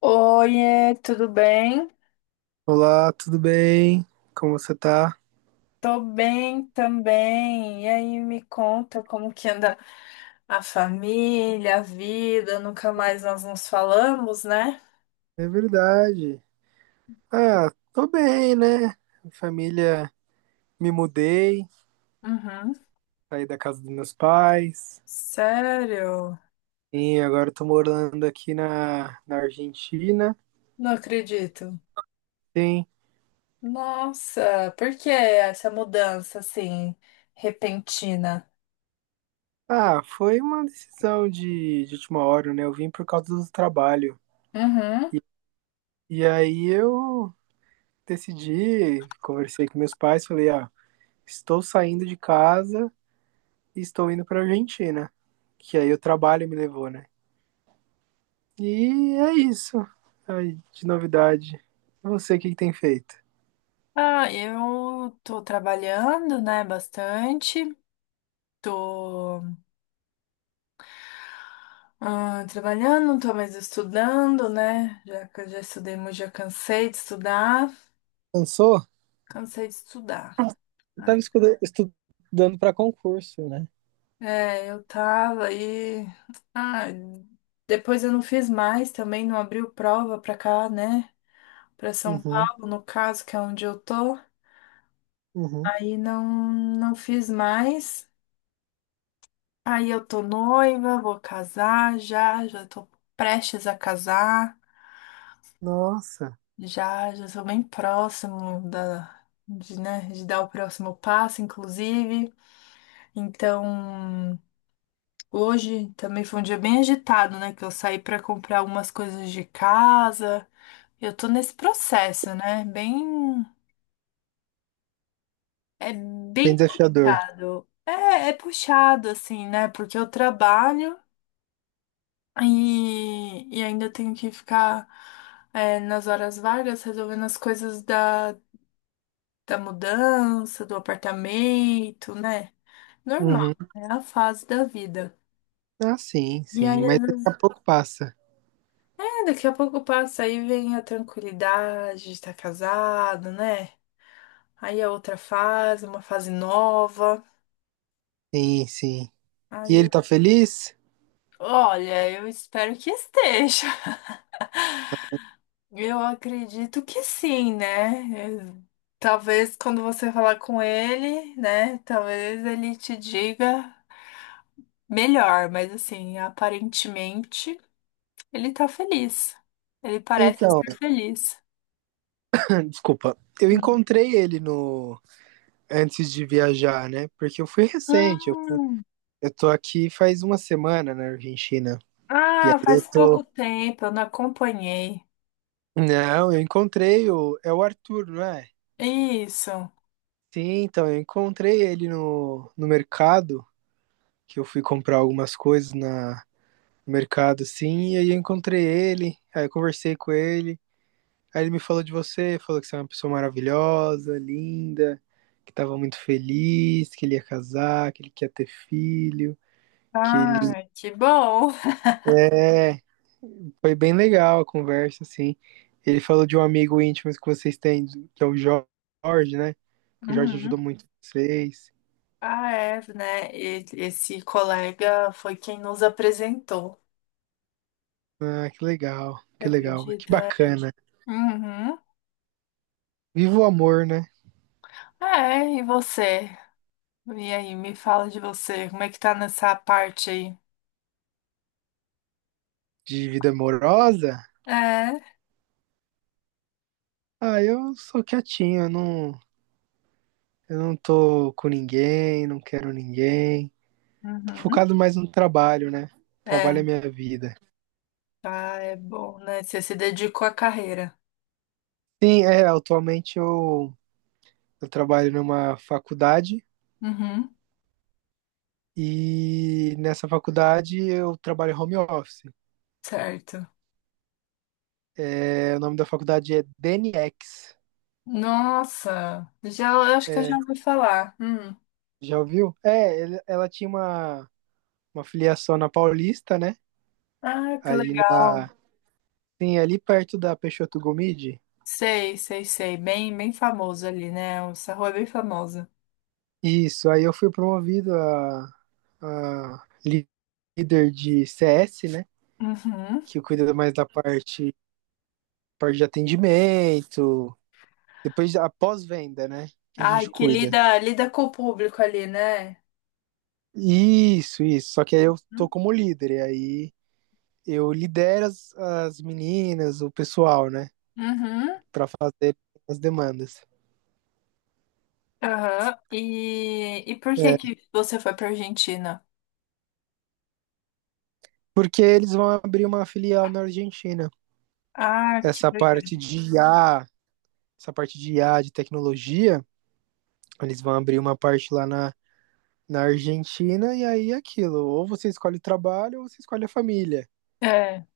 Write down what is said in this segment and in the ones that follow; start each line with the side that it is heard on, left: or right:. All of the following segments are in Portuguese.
left: Oiê, tudo bem?
right: Olá, tudo bem? Como você tá?
left: Tô bem também. E aí, me conta como que anda a família, a vida? Nunca mais nós nos falamos, né?
right: É verdade. Ah, tô bem, né? Família, me mudei,
left: Uhum.
right: saí da casa dos meus pais
left: Sério?
right: e agora tô morando aqui na Argentina.
left: Não acredito.
right: Sim.
left: Nossa, por que essa mudança assim repentina?
right: Ah, foi uma decisão de última hora, né? Eu vim por causa do trabalho.
left: Uhum.
right: E aí eu decidi, conversei com meus pais, falei, ah, estou saindo de casa e estou indo pra Argentina. Que aí o trabalho me levou, né? E é isso aí de novidade. E você, o que, que tem feito?
left: Ah, eu tô trabalhando, né, bastante. Tô Trabalhando, não tô mais estudando, né? Já, que eu já estudei muito, já cansei de estudar.
right: Cansou?
left: Cansei de estudar.
right: Eu tava
left: Ai.
right: estudando pra concurso, né?
left: É, eu tava aí. Ah, depois eu não fiz mais também, não abriu prova pra cá, né? Pra São
right: Uhum,
left: Paulo, no caso, que é onde eu tô.
right: uhum.
left: Aí não, não fiz mais. Aí eu tô noiva, vou casar já, já tô prestes a casar.
right: Nossa,
left: Já, já sou bem próximo da, de, né, de dar o próximo passo, inclusive. Então, hoje também foi um dia bem agitado, né? Que eu saí para comprar algumas coisas de casa. Eu tô nesse processo, né? Bem, é bem
right: bem desafiador.
left: puxado. É, é puxado, assim, né? Porque eu trabalho e ainda tenho que ficar, é, nas horas vagas resolvendo as coisas da mudança, do apartamento, né? Normal,
right: Uhum.
left: é a fase da vida.
right: Ah, sim,
left: E
right: sim.
left: aí, às
right: Mas daqui a
left: vezes,
right: pouco passa.
left: é, daqui a pouco passa, aí vem a tranquilidade de estar casado, né? Aí a outra fase, uma fase nova.
right: Sim, sim. E
left: Aí
right: ele
left: eu,
right: tá feliz?
left: olha, eu espero que esteja. Eu acredito que sim, né? Eu- Talvez quando você falar com ele, né? Talvez ele te diga melhor, mas assim, aparentemente. Ele tá feliz. Ele parece
right: Então,
left: estar feliz.
right: desculpa. Eu encontrei ele no antes de viajar, né? Porque eu fui recente. Eu, fui-
left: Hum.
right: eu tô aqui faz uma semana na Argentina. E aí
left: Ah,
right: eu
left: faz pouco
right: tô
left: tempo, eu não acompanhei.
right: Não, eu encontrei o. É o Arthur, não é?
left: Isso.
right: Sim, então, eu encontrei ele no mercado, que eu fui comprar algumas coisas no mercado, assim, e aí eu encontrei ele, aí eu conversei com ele, aí ele me falou de você, falou que você é uma pessoa maravilhosa, linda, que estava muito feliz, que ele ia casar, que ele quer ter filho, que ele
left: Ah, que bom.
right: é. Foi bem legal a conversa, assim. Ele falou de um amigo íntimo que vocês têm, que é o Jorge, né? Que o Jorge
left: Uhum.
right: ajudou muito vocês.
left: Ah, é, né? E- Esse colega foi quem nos apresentou.
right: Ah, que legal,
left: Você
right: que legal, que
left: acredita?
right: bacana.
left: Uhum.
right: Viva o amor, né?
left: É, e você? E aí, me fala de você. Como é que tá nessa parte aí?
right: De vida amorosa?
left: É.
right: Ah, eu sou quietinho, eu não tô com ninguém, não quero ninguém. Tô
left: Uhum.
right: focado mais no trabalho, né? Trabalho é
left: É.
right: minha vida.
left: Ah, é bom, né? Você se dedicou à carreira.
right: Sim, é, atualmente eu trabalho numa faculdade.
left: Uhum.
right: E nessa faculdade eu trabalho home office.
left: Certo.
right: É, o nome da faculdade é DNX.
left: Nossa, já, eu acho que eu já
right: É,
left: ouvi falar. Hum.
right: já ouviu? É, ela tinha uma filiação na Paulista, né?
left: Ah, que
right: Ali
left: legal.
right: na, sim, ali perto da Peixoto Gomide.
left: Sei, sei, sei. Bem, bem famoso ali, né? Essa rua é bem famosa.
right: Isso, aí eu fui promovido a, a líder de CS, né?
left: Uhum.
right: Que cuida mais da parte de atendimento, depois a pós-venda, né? Que a
left: Ai,
right: gente
left: que
right: cuida.
left: lida, lida com o público ali, né?
right: Isso, isso. Só que aí eu
left: Uhum.
right: tô como líder, e aí eu lidero as meninas, o pessoal, né,
left: Uhum.
right: pra fazer as demandas.
left: Aham. E por que
right: É,
left: que você foi pra Argentina?
right: porque eles vão abrir uma filial na Argentina.
left: Ah, que
right: Essa
left: legal.
right: parte de I a essa parte de I a de tecnologia, eles vão abrir uma parte lá na Argentina, e aí é aquilo, ou você escolhe o trabalho ou você escolhe a família.
left: É.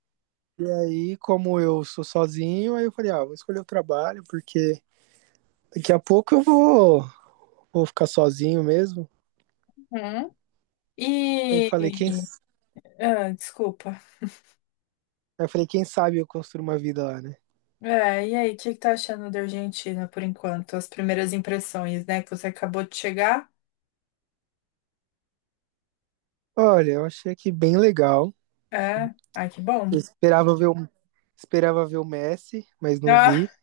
right: E aí, como eu sou sozinho, aí eu falei, ah, vou escolher o trabalho, porque daqui a pouco eu vou ficar sozinho mesmo.
left: Uhum.
right: Aí
left: E... Ah, desculpa.
right: eu falei, quem sabe eu construo uma vida lá, né?
left: É, e aí, o que que tá achando da Argentina por enquanto? As primeiras impressões, né? Que você acabou de chegar?
right: Olha, eu achei aqui bem legal.
left: É. Ai, que bom.
right: Eu esperava ver o Messi, mas não vi.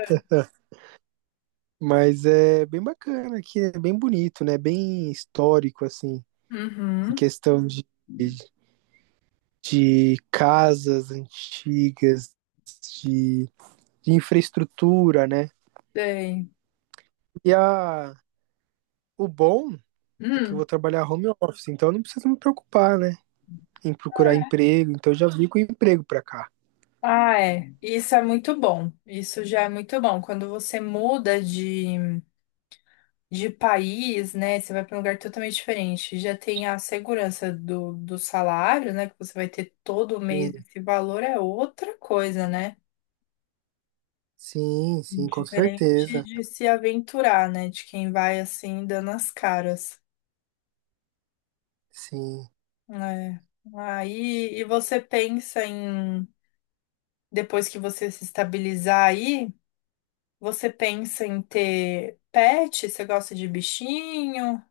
right: Mas é bem bacana aqui, é bem bonito, né? Bem histórico, assim,
left: Ah,
right: em
left: uhum.
right: questão de, casas antigas, de, de infraestrutura, né?
left: Sei.
right: E o bom é que eu
left: Hum.
right: vou trabalhar home office, então eu não preciso me preocupar, né? Em procurar emprego, então eu já vim com emprego pra cá.
left: Ah, é. Isso é muito bom. Isso já é muito bom. Quando você muda de país, né? Você vai para um lugar totalmente diferente. Já tem a segurança do, do salário, né? Que você vai ter todo mês. Esse valor é outra coisa, né?
right: Sim, sim, com
left: Diferente
right: certeza.
left: de se aventurar, né? De quem vai assim dando as caras.
right: Sim.
left: É. Aí, e você pensa em, depois que você se estabilizar aí, você pensa em ter pet? Você gosta de bichinho?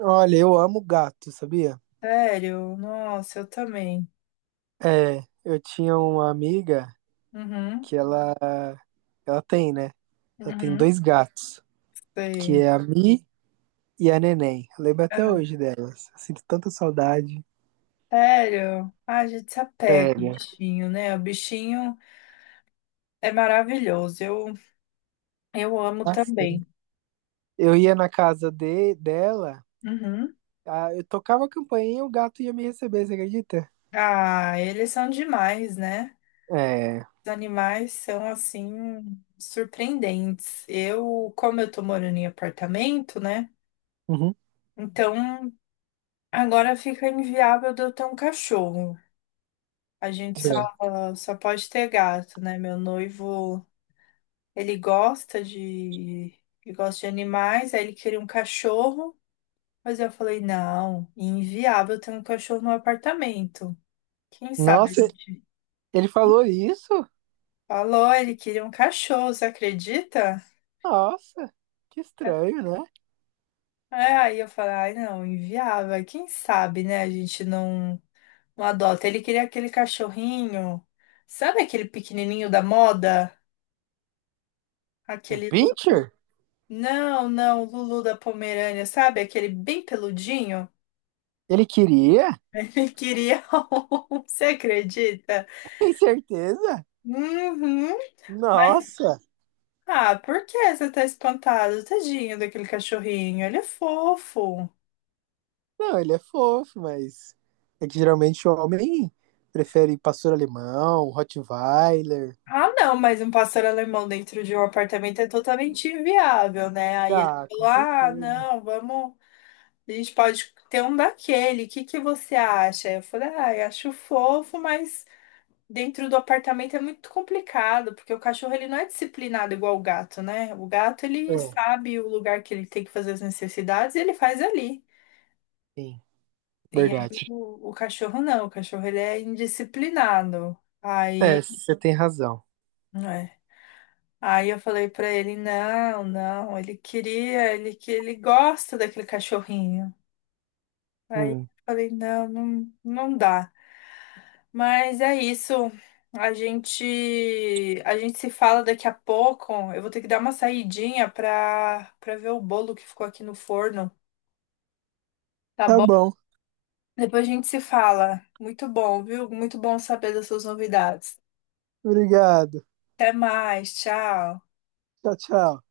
right: Olha, eu amo gato, sabia?
left: Sério? Nossa, eu também.
right: É, eu tinha uma amiga
left: Uhum,
right: que ela tem, né? Ela tem
left: uhum,
right: dois gatos, que
left: sei.
right: é a Mi e a Neném. Eu lembro até
left: É,
right: hoje delas. Eu sinto tanta saudade.
left: Sério? Ah, a gente se apega ao
right: Sério.
left: bichinho, né? O bichinho é maravilhoso. Eu amo
right: Assim.
left: também.
right: Eu ia na casa dela,
left: Uhum.
right: eu tocava a campainha e o gato ia me receber, você acredita?
left: Ah, eles são demais, né?
right: É.
left: Os animais são assim surpreendentes. Eu, como eu tô morando em apartamento, né?
right: Uhum.
left: Então agora fica inviável de eu ter um cachorro. A gente só
right: Sim.
left: só pode ter gato, né? Meu noivo, ele gosta de ele gosta de animais, aí ele queria um cachorro, mas eu falei, não, inviável ter um cachorro no apartamento. Quem sabe a
right: Nossa,
left: gente
right: ele falou isso?
left: falou, ele queria um cachorro, você acredita?
right: Nossa, que estranho, né?
left: É, aí eu falei, ai não, inviável. Aí Quem sabe, né? A gente não, não adota. Ele queria aquele cachorrinho, sabe aquele pequenininho da moda?
right: Um
left: Aquele. Lu-
right: pincher?
left: Não, não, Lulu da Pomerânia, sabe? Aquele bem peludinho.
right: Ele queria?
left: Ele queria um, você acredita?
right: Tem certeza?
left: Uhum. Mas,
right: Nossa!
left: ah, por que você tá espantado? Tadinho daquele cachorrinho, ele é fofo.
right: Não, ele é fofo, mas é que geralmente o homem prefere pastor alemão, Rottweiler.
left: Ah, não, mas um pastor alemão dentro de um apartamento é totalmente inviável, né? Aí ele
right: Ah,
left: falou:
right: com
left: Ah,
right: certeza.
left: não, vamos. A gente pode ter um daquele, o que que você acha? Eu falei: Ah, eu acho fofo, mas dentro do apartamento é muito complicado, porque o cachorro ele não é disciplinado igual o gato, né? O gato ele
right: É,
left: sabe o lugar que ele tem que fazer as necessidades e ele faz ali.
right: sim,
left: E aí
right: verdade.
left: o cachorro não, o cachorro ele é indisciplinado.
right: É,
left: Aí.
right: você tem razão.
left: É. Aí eu falei pra ele, não, não, ele queria, ele que ele gosta daquele cachorrinho. Aí eu
right: Hum.
left: falei, não, não, não dá. Mas é isso. A gente se fala daqui a pouco. Eu vou ter que dar uma saidinha pra para ver o bolo que ficou aqui no forno, tá
right: Tá
left: bom?
right: bom.
left: Depois a gente se fala. Muito bom, viu? Muito bom saber das suas novidades.
right: Obrigado.
left: Até mais, tchau.
right: Tchau, tchau.